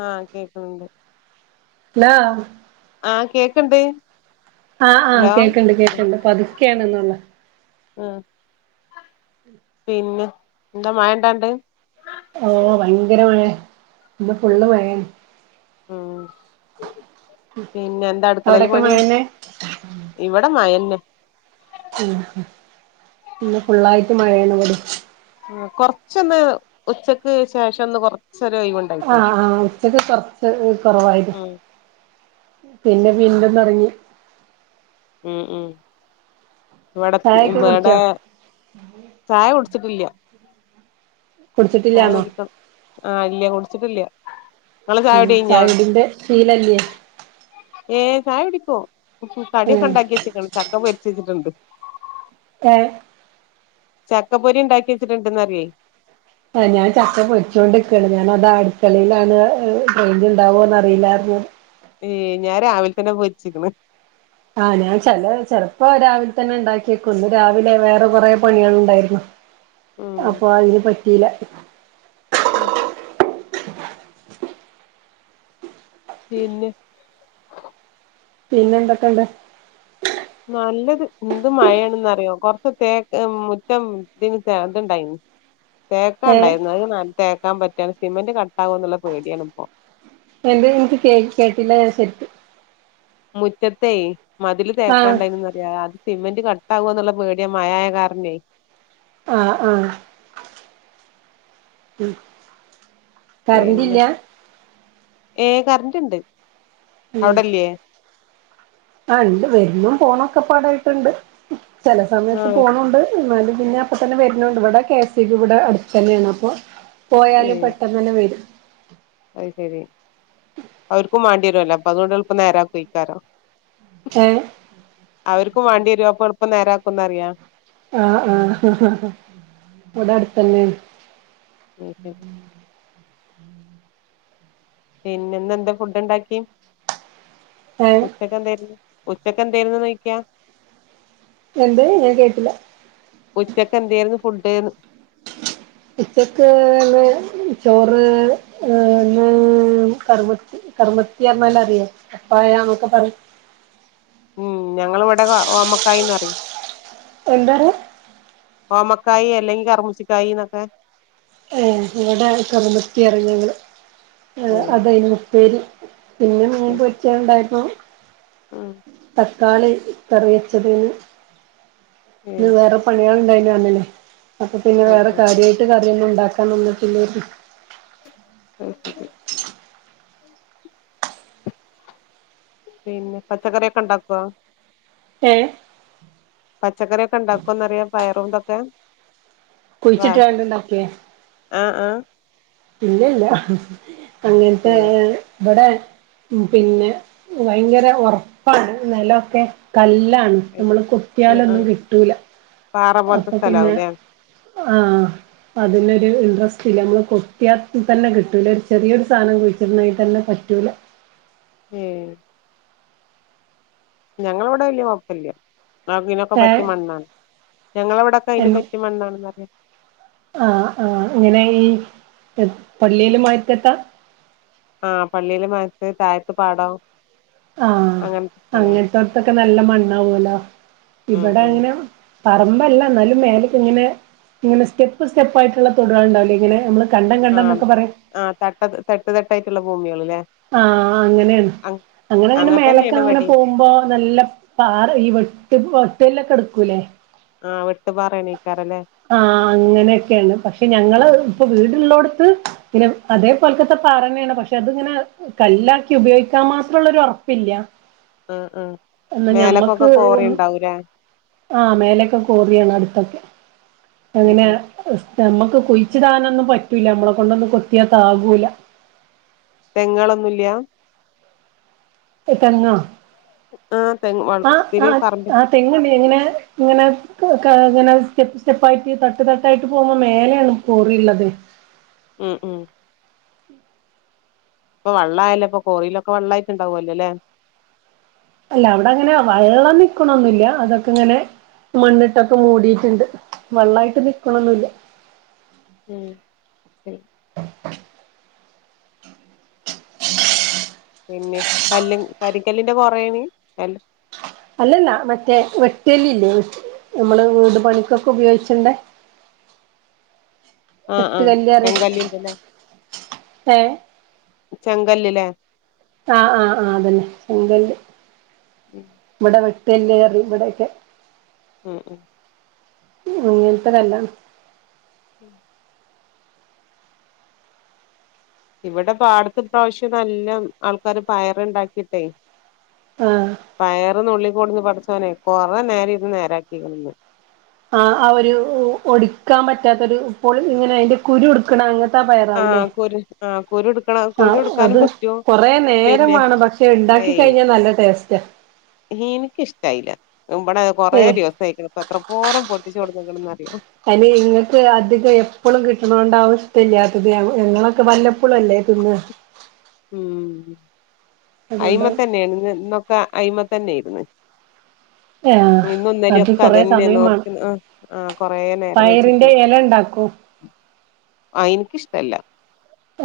ആഹ് കേക്ക്‌ണ് ണ്ട് hello ആഹ് കേക്ക്‌ണ്ട് ആഹ് ആഹ് കേക്ക്‌ണ്ട് കേക്ക്‌ണ്ട് പതുക്കേണ് ന്നൊള്ളു ആഹ് പിന്നെ എന്താ മഴണ്ടാ ആണ്ട് ഓ ഭയങ്കര മഴെ ഇന്ന് ഫുള്ള് മഴെണ് ഉം പിന്നെ അവ്ടൊക്കെ മഴന്നെ ഇവടെ മഴെന്നെ ഉം ഹും ഇന്ന് ഫുള്ളായിട്ട് മഴേണ് ഇവടിം ഉം കൊറച്ചൊന്ന് ഉച്ചക്ക് ശേഷം ഒന്ന് കൊറച്ചൊര് ഒയ്വ്ണ്ട് ആഹ് ആഹ് ഉച്ചക്ക് കൊർച്ച് കൊറവായിനി ഉം പിന്നെ വീണ്ടും തൊടങ്ങി ഉം ഉം വടെ ഇവടെ ഞാ [unintelligible] ചായ കൊട്ത്ത്ട്ടില്ല്യ ചായ കുടിച്ചിട്ടില്ലാന്നോ കുടിക്കണം ആഹ് ഇല്ല്യ കുടിച്ചിട്ടില്ല്യ ഇങ്ങള് ചായ ഉം കുടിഴിഞ്ഞ ചായുടിന്റെ ശീലല്ലേ ഏഹ് ചായ കുടിക്കും ഉം കടിയൊക്കെ ഉണ്ടാക്കി വെച്ചെക്കണ് ചക്ക പൊരിച്ച വച്ചിട്ടുണ്ട് ഏഹ് ചക്കപ്പൊരി ഉണ്ടാക്കി വെച്ചിട്ടുണ്ടെന്ന് അറിയെ ആഹ് ഞാൻ ചക്ക പൊരിച്ചൊണ്ടിരിക്കയാണ് ഞാന അത് അടുക്കളിയിലാണ് റേഞ്ച് ഉണ്ടാവോന്ന്റിയില്ലാറഞ്ഞത് ഏഹ് ഞാൻ രാവിലെ തന്നെ പോരിച്ചിക്കണ് ആഹ് ഞാൻ ചില ചെിലപ്പോ രാവിലെ തന്നെ ഉണ്ടാക്കിയേക്കുംന്ന് രാവിലെ വേറെ കൊറെേ പണികള് ഉണ്ടായിരുന്നു ഉം അപ്പൊ അതിന് പറ്റിയില്ല ഉം പിന്നെ പിന്നെ എന്തൊക്കെണ്ട് നല്ലത് എന്ത് മഴയാണെന്നറിയോ കൊറച്ച തേക്ക് മുറ്റം ഇതിന് ഇത്ണ്ടായിന് ഏഹ് തേക്കാണ്ടായിരുന്നു അത് ന തേക്കാൻ പറ്റാണ് സിമെന്റ് കട്ടാകും എന്നുള്ള പേടിയാണ് ഇപ്പോ എന്താ എനിക്ക് കേ കേട്ടില്ല ഞാൻ ശരിക്ക് മുറ്റത്തേ മതില് ആഹ് തേക്കാണ്ടതിനനന്നറിയ അത് സിമെന്റ് ക ട്ടവുവോ എന്നുള്ള പേടിയ മയായ കാർണേ ആഹ് ആഹ് ഉം പിന്നെ കറണ്ടില്ല ഏഹ് കറന്റ് ഉണ്ട് ഉം അവിടില്ല്യ ആഹ് ഉണ്ട് വരുന്നും പോണൊക്കെ പാടായിട്ടുണ്ട് ചില സമയത്ത് ആഹ് പോണുണ്ട് ന്നാല് പിന്നെ അപ്പൊ തന്നെ വരുന്നണ്ട് ഇവിടെ കേ സക്ക് ഇവിടെ അടുതന്നെയാണ് അപ്പൊ ഏ പോയാലും പെട്ടെന്ന് തന്നെ വരും അത് ശെരി അവർക്കും വേണ്ടി വരുവല്ലോ അപ്പൊ അതുകൊണ്ട് എളുപ്പം നേരയിക്കാരോ ഏഹ് അവർക്കും വണ്ടി വരുവപ്പ എളുപ്പം നേരാക്കുംന്ന് അറിയാം ആഹ് ആഹ് ഇവിടെ അടുത്തന്നെ ഉം ഉം പിന്നെന്ന് എന്താ ഫുഡ് ഉണ്ടാക്കി ഏഹ് ച്ചയ്ക്ക് എന്തായിരുന്നു ഉച്ചക്ക് എന്തായിരുന്നു ചോദിക്ക്യ എന്ത് ഞാൻ കേട്ടില്ല ഉച്ചക്കെന്തായിരുന്നു ഫുഡ്ന്ന് ഉച്ചക്ക്ന്ന് ചോറ് ന്ന കറവ കർമ്മത്തി പറഞ്ഞാല അറിയോ അപ്പായനക്കെ പറ ഞങ്ങള് ഇവിടെ ഓമക്കായന്ന്റയും എന്തറയ ഓമക്കായി അല്ലെങ്കി കറമുശിക്കായി എന്നൊക്കെ ഏഹ് ഇവിടെ കറുമത്തി ഇറഞ്ഞൾ ഉം അതാ ഇന്ന് ഉപ്പേരി പിന്നെ മീൻ പൊരിച്ചെ ഇണ്ടായിരുന്നു ഉം കതക്കാളി കറി വെച്ചതിന് ഇന്ന് ഉം വേറെ പണികാള് ഉണ്ടായി പറഞ്ഞില്ലേ അപ്പൊ പിന്നെ ആഹ് വേറെ ആഹ് കാര്യമായി മായിട്ട് കറികൾ ഉണ്ടാക്കാൻ നിന്നിട്ടില്ലായിരുന്നു ഓക്കെ പിന്നെ പച്ചക്കറിയൊക്കെ ഒണ്ടാക്കൊ ഏഹ്.., പച്ചക്കറിയൊക്കെ- ഇണ്ടാക്കോന്നറിയാ, പയറും ഇതൊക്കെ. വാ കുഴിച്ചിട്ടാ ഇണ്ടിണ്ടാക്കിയെ. ആഹ്, ആഹ്, ഇല്ല, ഇല്ല, അങ്ങനത്തെ ഉം ഇവടെ- ഉം, പിന്നെ ഭയങ്കര ഒറപ്പാണ്. നെലൊക്കെ കല്ലാണ്. നമ്മള് ആഹ് ആഹ് കുത്തിയാലൊന്നും- കിട്ടൂല പാറ പോലത്തെ അപ്പ പിന്നെ, സ്ഥലാവൂല്ലേ ആഹ് അതിനൊരു ഉം ഇൻട്രസ്റ്റില്ല, നമ്മള് കൊ- കൊത്തിയ തന്നെ കിട്ടൂല്ല, ഒരു ചെറിയൊരു സാധനം- കുഴിച്ചിടണേങ്കി തന്നെ പറ്റൂല്ല. ഏഹ്.., ഞങ്ങളിവിടെ വല്യ കൊഴപ്പില്ല. നാഗിനൊക്കെ പറ്റി ഏഹ് മണ്ണാണ്- ഞങ്ങളിവട. അയ്ന് എന്നെ പറ്റിയ- മണ്ണാണെന്നറിയാം. ആഹ്, ആഹ്, ഇങ്ങനെ ഈ- പള്ളിയിലും മൊയ്റ്റത്ത. ആഹ്, പള്ളിയില് മാത്ത്-താഴത്ത് പാടം. ആഹ്, അങ്ങനത്തെ സ്ഥലാണ് അങ്ങനത്തോടത്തൊക്കെ നല്ല- മണ്ണാവൂലോ? ഉം ഇവടെ ഉം അങ്ങന- പറമ്പല്ല, എന്നാലും മേലക്ക്- ഇങ്ങനെ, ഇങ്ങനെ, സ്റ്റെപ്പ്, സ്റ്റെപ്പായിട്ടുള്ളതോട്കള്, ഇണ്ടാവില്ലേ? ഇങ്ങനെ നമ്മള്- കണ്ടം, കണ്ടം ആഹ് എന്നൊക്കെ പറയും. ആഹ്.., തട്ട്, തട്ട്, തട്ടായിട്ടുള്ള- ഭൂമികളലേ? ആഹ്.., അങ്ങനെയാണ്. അങ്ങനെ, അങ്ങനെ, മേലൊക്കെ തന്നെയാണ് അങ്ങനെ ഇവടിം പോവുമ്പോ നല്ല- പാറ ഈ വെട്ട്, വെട്ടല്ലൊക്കെ- എടുക്കൂല്ലേ? ആഹ് വെട്ടുപാറയണീക്കാറല്ലേ? ആഹ്.., അങ്ങനെയൊക്കെയാണ്. പക്ഷെ ഞങ്ങള് ഇപ്പോ വീടുള്ളോടത്ത്- പിന്നെ, അതേ പോൽക്കത്തെ- പാറന്നേണ് പക്ഷെ, അതിങ്ങനെ- കല്ലാക്കി ഉപയോഗിക്കാൻ- മാത്രൊള്ളൊരു ഒറപ്പില്ല. ഉം, ഉം, മേലക്കൊക്കെ- കോറിയിണ്ടാവുല്ലേ? ആഹ്, മേലേക്കെ കോറിയാണ്- അടുത്തൊക്കെ. ഉം അങ്ങനെ ഉം നമ്മുക്ക്- കുയ്ച്ചിടാനൊന്നും പറ്റൂല. നമ്മളെ കൊണ്ടൊന്നും കൊത്തിയ താങ്ങ്ല്ല. തെങ്ങളൊന്നും ഇല്ല. തെങ്ങോ? ആഹ് തെങ്ങ് ആഹ്, വളപ്പില് ആഹ് പറമ്പ് ആഹ്, തെങ്ങണ്ട്. ഇങ്ങനെ, ഇങ്ങനെ- ഇങ്ങനെ സ്റ്റെപ്പ്, സ്റ്റെപ്പായിട്ട്, തട്ട്- തട്ടായിട്ട്, പോമ്പോ മേലെയാണ്- കോറി ഇള്ളത്. ഉം, ഉം.., ഇപ്പ വെള്ളായാലേ, ഇപ്പ- കൊറീലൊക്കെ- വെള്ളായിട്ടിണ്ടാവുല്ലോ, അല്ലെ? അല്ല അവിടെ അങ്ങനെ വെള്ളം- നിക്കണൊന്നൂല്ല അതൊക്കെ- ഇങ്ങനെ- മണ്ണിട്ടൊക്കെ മൂടിട്ടിണ്ട്. വെള്ളായിട്ട് നിക്കണൊന്നുല്ല. ഉം.., [unintelligible] പിന്നെ കല്ല്, കരിക്കല്ലിന്റെ- കോറയാണി കല്ല്. അല്ലല്ലാ, മറ്റേ വെട്ട് കല്ലില്ലേ? നമ്മള് വീട് പണിക്കൊക്കെ- ഉപയോഗിച്ചണ്ട. [inaudible] വെട്ട് ആഹ് കല്ല്റയ്, ചെങ്കല്ലിന്റെല്ലേ ഏഹ്.., ചെങ്കല്ല്ല്ലേ? ആഹ്, ആഹ്, ആഹ്, അതന്നെ. ചെങ്കല്ല്. ഇവിടെ വെട്ട്കല്ല്റയും, ഇവിടെയെക്കെ. ഉം, ഉം, അങ്ങനത്തെ കല്ലാണ്. ഉം.., ഇവടെ പാടത്ത് ഇപ്രാശ്യം നല്ലം ആൾക്കാര് പയറുണ്ടാക്കീട്ടെ ആഹ് പയറ് നുള്ളി കൊട്ന്ന് പറിച്ചോനെ കൊറേ നേരം ഇര്ന്ന് നേരാക്കിളന്ന് ആഹ് ആഹ് ഒരു ഒടിക്കാൻ പറ്റാത്തൊരു ഇപ്പോൾ ഇങ്ങനെ അതിന്റെ കുരു ഇടുക്കണം അങ്ങ ആഹ് കുര് ആഹ് അത് കൊറെ പിന്നെ നേരമാണ് പക്ഷെ ണ്ടാക്കി കഴിഞ്ഞാ നല്ല ടേസ് റ്റാ ഇൻക്ക് ഇഷ്ട്ടായില്ല ഇവടെ കൊറെ ഏഹ് ദിവസം ആയിക്ക്ണ് പത്ര പോരം പൊട്ടിച്ചു കൊടുന്ന്ക്കണറിയോ അയ്ന് ഇങ്ങൾക്ക് അധികം എപ്പളും കിട്ട്ണതോണ്ടാവും ഇഷ്ട്ടല്ലാത്തത് അ ഞങ്ങളൊക്കെ വല്ലപ്പോളല്ലെ തിന്ന ഉം അയിമ അതുകൊണ്ടാവും തന്നെയാണ് ഇന്നൊക്കെ അയിമ തന്നെയായിര്ന്ന് ആഹ് ഇന്നും ഇന്നലെ അത് ഒക്കെ കൊറേ അതന്നെ സമയം വേണം നോർക്ക ആഹ് കൊറെ നേരം വെച്ചിട്ട് പയറിന്റെ എല ഉണ്ടാക്കും ആഹ് എനിക്കിഷ്ട്ടല്ല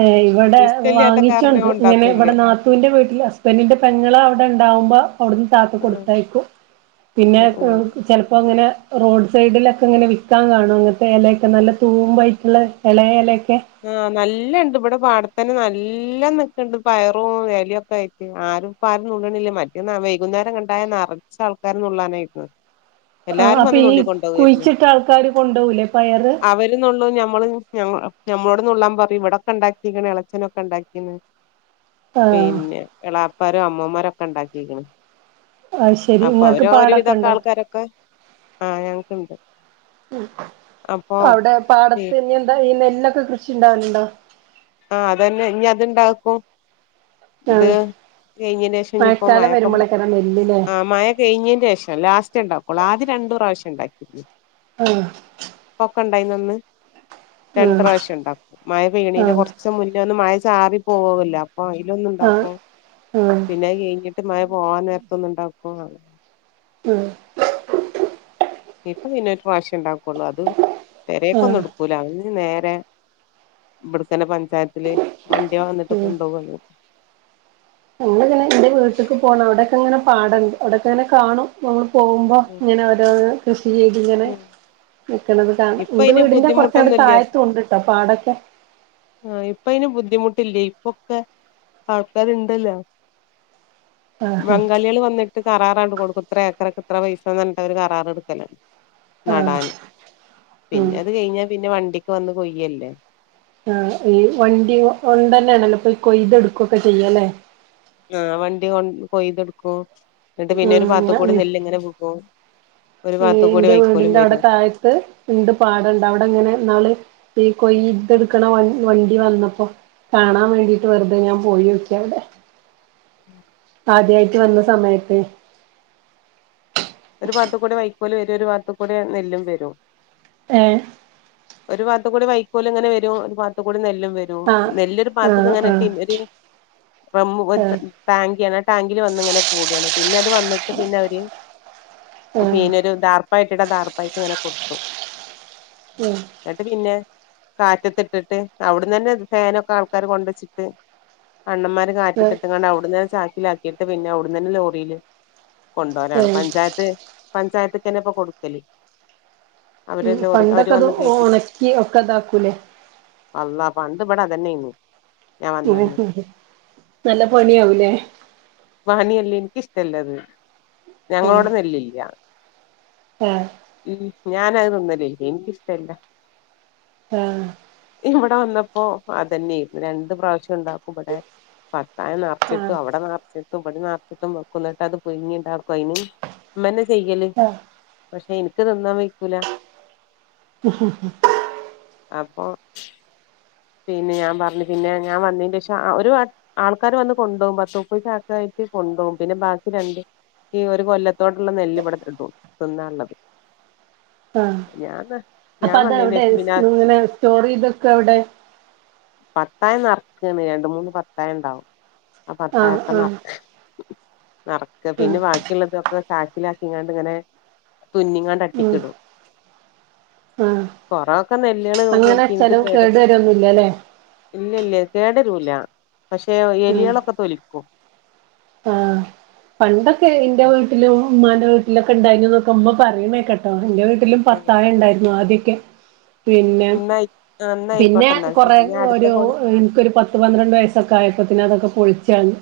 ഏഹ് ഇവിടെ കാരണം ഞാൻ വാങ്ങിച്ചുണ്ട് ഇങ്ങനെ ഉണ്ടാക്കൂല്ല ഇവിടെ നാ ത്തൂന്റെ വീട്ടിൽ ഹസ്ബൻഡിന്റെ പെങ്ങൾ അവിടെണ്ടഉമ്പോ അവിടുന്ന് താത്ത ആഹ് കൊടുത്തയക്കും പിന്നെ ആഹ് ആഹ് ചെലപ്പോങ്ങനെ റോഡ് സൈഡിലൊക്കെ ഇങ്ങനെ വിൽക്കാൻ കാണും അങ്ങൻത്തെ എലയൊക്കെ നല്ല തൂമ്പായിട്ടുള്ള ഇളയ ഇലയൊക്കെ ആഹ് നല്ല ഇണ്ട് ഇവിടെ പാടത്തന്നെ നല്ല നിക്ക്ണ്ട് പയറും എലയും ഒക്കെ ആയി റ്റ് ആരുംപ്പ ആരും നുള്ള്ണില്ല മറ്റേ വൈകുന്നേരങ്ങട്ടായ നറച്ച് ആൾക്കാര് നുള്ളാനായിരിക്കും [inaudible] ആഹ് അപ്പോ ഈ കുഴിച്ചിട്ട ആൾക്കാര് കൊണ്ടോവൂലെ പയറ് അവരും നുള്ളും നമ്മളും ഞങ്ങ ഞമ്മളോട് നുള്ളാൻ പറയും ഇവിടക്കെ ഉണ്ടാക്കീക്ക്ണ് ഇളച്ചനൊക്കെ ഉണ്ടാക്കിന്ന് ആഹ് പിന്നെ എളാപ്പാരും അമ്മോന്മാരൊക്കെ ണ്ടാക്കിക്ക്‌ണ് അത് ശെരി അപ്പോ ഇങ്ങക്ക് അവര് ഒരു പാടൊക്കെ വിധൊക്കെ ഇണ്ടോ ആൾക്കാരൊക്കെ ആഹ് ഞങ്ങൾക്ണ്ട് ഉം അവിടെ പാടത്ത് ഇനിഎന്താ ഈ നെല്ലൊക്കെ കൃഷിണ്ടാവൽണ്ടോ ആഹ് അതന്നെ ഇനി അത്ണ്ടാകും ഇത് ആഹ് കഴിഞ്ഞീനേഷം ഞ്ഞിപ്പോ മഴക്കാലം മഴക്കെ വരുമ്പളേക്കാരം നെല്ല് ല്ലേ ആഹ് മഴ കഴിഞ്ഞീന്റെഷം ലാസ്റ്റ് ണ്ടാക്കളൂ ആദ്യ രണ്ടൂ പ്രാവശ്യം ണ്ടാക്കിരുന്നു ആഹ് ഇപ്പൊക്കെ ഇണ്ടായിഞന്ന് രണ്ട് ആഹ് പ്രാശ്യം ഉണ്ടാക്കും മഴ പെയ്യണീന്റെ ആഹ് കുറ ച്ച മുന്നേ ഒന്ന് മഴ ചാറി പോവോല്ലോ അപ്പോ ആഹ് അയ്ലൊന്നുണ്ടാക്കും ആഹ് പിന്നെ അത് കഴിഞ്ഞിട്ട് മഴ പോകാൻ നേരത്ത് ഒന്ന് ഉണ്ടാക്കും ഉം ഇപ്പ പിന്നെരു പ്രാവശ്യം ണ്ടാക്കുള്ളു അത് പേരീക്കന്നെടു ആഹ് ക്കൂല അത്‌ ഞ് നേരെ ഇവിടുത്തന്നെ പഞ്ചായത്തില് വണ്ടി വന്നിട്ട് കൊണ്ടോവൊള്ളൂ ഞങ്ങൾ ഇങ്ങനെ എന്റെ വീട്ടിക്ക് പോണ അവിടൊക്കെങ്ങനെ പാടണ്ട് അവിടെക്കെങ്ങനെ കാണും നമ്മള് പോഉമ്പോ ഇങ്ങനെ ഓരോന്ന് കൃഷി ചെയ്ത് ഇങ്ങനെ നിക്കണത് കാണ ഇപ്പൊ ന്റെ അയിന് വീടിന്റെ കുറച്ചട ബുദ്ധിമുട്ടൊന്നുല്ല താഴത്തും ഉണ്ട് ട്ടോ പാടൊക്കെ ആഹ് ഇപ്പ അയ്ന് ബുദ്ധിമുട്ടില്ലേയ് ഇപ്പൊക്കെ ആൾക്കാരുണ്ടല്ലോ [inaudible] ആഹ് ബംഗാളികൾ വന്നിട്ട് കറാറാണ്ട് കൊടുക്കും ഇത്ര ഏക്കറക്ക് ഇത്ര പൈസ പറഞ്ഞിട്ടാ കരാറട്ക്കല ആഹ് ഉം പിന്നത് കഴിഞ്ഞാ പിന്നെ വണ്ടിക്ക് വന്ന് കൊയ്യല്ലെ ആഹ് ഈ വണ്ടി കൊണ്ടന്നെണല്ലോ ഇപ്പൊയ് കൊയ്തടുക്കൊക്കെ ചെയ്യല്ലെ? ആഹ് വണ്ടി കൊ കൊയ്തെടുക്കും എന്നിട്ട് പിന്നെ ഒരു പാത്ത് കൂടി ഉം നെല്ല് ഇങ്ങനെ വികും ഒരു പാത്തു കൂടി വൈക്കോലും വരും ആത്ത് ഉണ്ട് പാടൊണ്ട് അവിടെങ്ങനെ ഇന്നാള് ഈ കൊയ്തെടുക്കണ വണ്ട് വണ്ടി വന്നപ്പോ കാണാൻ വേണ്ടീട്ട് വെറുതെ ഞാൻ പോയിയോക്കി അവിടെ ഉം ആദ്യായിട്ട് വന്ന സമയത്ത് ഒരു ഭാഗത്ത് കൂടെ വൈക്കോല് വരും ഒരു ഭാഗത്ത് കൂടെ നെല്ലും വരും ഏഹ് ഒരു ഭാഗത്ത്കൂടെ വൈക്കോല് ഇങ്ങനെ വരും ഒരുഭാഗത്ത് കൂടെ നെല്ലും വരും. ആഹ് ഒരു നെല്ലൊരു പാത്തക്ക് ആഹ് ഇങ്ങനെ ആഹ് ഇട്ട് ഒരു റെമ്മ് പോലത്തെ. ആഹ് ടാങ്കിയ ആണ് ആഹ് ടാങ്കില് വന്നിങ്ങനെ കൂടുവാണ് പിന്നെ അത് വന്നിട്ട് പിന്നെ അവര് ആഹ് പിന്നെ ഒരു ദാർപ്പയിട്ടിട്ട് ദാർപ്പായക്ക് ഇങ്ങനെ കൊട്ടും. ആഹ് എന്നിട്ട് പിന്നെ. കാറ്റത്ത് ഇട്ടിട്ട് അവിടുന്ന് തന്നെ ഫാനൊക്കെ ആൾക്കാര് കൊണ്ട് വെച്ചിട്ട്. അണ്ണൻമാര് ആഹ് കാറ്റത്തിട്ട്കാണ്ട് അവിടന്ന് ചാക്കിലാക്കിയിട്ട് പിന്നെ അവിടന്ന് തന്നെ ലോറിയില്. കൊണ്ടരാണ് ഏഹ് പഞ്ചായത്ത് പഞ്ചായത്ത്ക്കന്നെ ഇപ്പൊ കൊടുക്കല്. അവര് ലോറി അവര് പണ്ടൊക്കെ അത് വന്ന് കയറ്റി ഉണക്കി ഒക്കെ അതാക്കൂല്ലേ. അള്ളാ പണ്ട് ഇവടെ അതന്നെ ആന്നു നല്ല പണിയാവൂലേ. വാനിയല്ലേ എനിക്ക് ഇഷ്ടല്ലത് ഞങ്ങളോടെ നെല്ലില്ല. ഉം ഉം ഞാനത്‌ തിന്നലില്ല എനിക്കിഷ്ടല്ല. ആഹ് ഇവിടെ വന്നപ്പോ അതന്നെയിന്നു രണ്ട് പ്രാവശ്യം ഉണ്ടാക്കും ഇവിടെ. പത്തായം നിറച്ചിട്ടും ആഹ് അവിടെ നിറച്ചിട്ടും ഇവിടി നിറച്ചിട്ടും വെക്കുന്നിട്ട് അത് പുഴങ്ങി ഉണ്ടാക്കും അയിന്. അമ്മന്നെ ചെയ്യല് ആഹ് പക്ഷെ എനിക്ക് തിന്നാൻ വയ്ക്കൂല. [unintelligible] അപ്പൊ പിന്നെ ഞാൻ പറഞ്ഞു പിന്നെ ഞാൻ വന്നതിന്റെ ശേഷം ഒരു വ ആൾക്കാര് വന്ന് കൊണ്ടോകും പത്ത് മുപ്പത് ചാക്ക് ആയിട്ട് കൊണ്ടുപോകും പിന്നെ ബാക്കി രണ്ട് ഈ ഒരു കൊല്ലത്തോടുള്ള നെല്ല് ഇവിടെ കിട്ടും തിന്നാ ഉള്ളത്. ആഹ് അപ്പൊ അത് എവിടെ ശേഷം പിന്നെ ഇങ്ങനെ സ്റ്റോറ്ചെയ്തൊക്കെ എവിടെ പത്തായം നെറക്കാണ് രണ്ട് മൂന്ന് പത്തായം ഉണ്ടാവും ആഹ് പത്തായം ഒക്കെ നെറക്ക നെറക്കാ ഉം പിന്നെ ബാക്കിയുള്ളതൊക്കെ. ചാക്കിലാക്കിയാണ്ട് ഇങ്ങനെ തുന്നിങ്ങാണ്ട് ഉം അട്ടിക്കിടും. ആഹ് കൊറയൊക്കെ നെല്ലുകള് [unintelligible] ന്നുലാല്ലേ ഇല്ല ഇല്ല കേട് വരൂല പക്ഷെ ഉം എലികളൊക്കെ തൊലിക്കും. ആഹ് പണ്ടൊക്കെ എന്റെ വീട്ടിലും ഉമ്മാന്റെ വീട്ടിലും ഒക്കെ ഉണ്ടായിരുന്നു എന്നൊക്കെ ഉമ്മ പറേണ കേക്കാം എന്റെ വീട്ടിലും പത്താഴ ഉണ്ടായിരുന്നു ആദ്യൊക്കെ. പിന്നെ ന്നായി ആഹ് പിന്നെ ന്നായിക്കോട്ടെ എന്നാൽ കൊറേ ശരി ഞാൻ അടുത്ത ഒരു കോള് എനിക്കൊരു പത്ത് പന്ത്രണ്ട് വയസ് ക്കായപ്പൊത്തിന് അതൊക്കെ പൊളിച്ച് കളഞ്ഞ്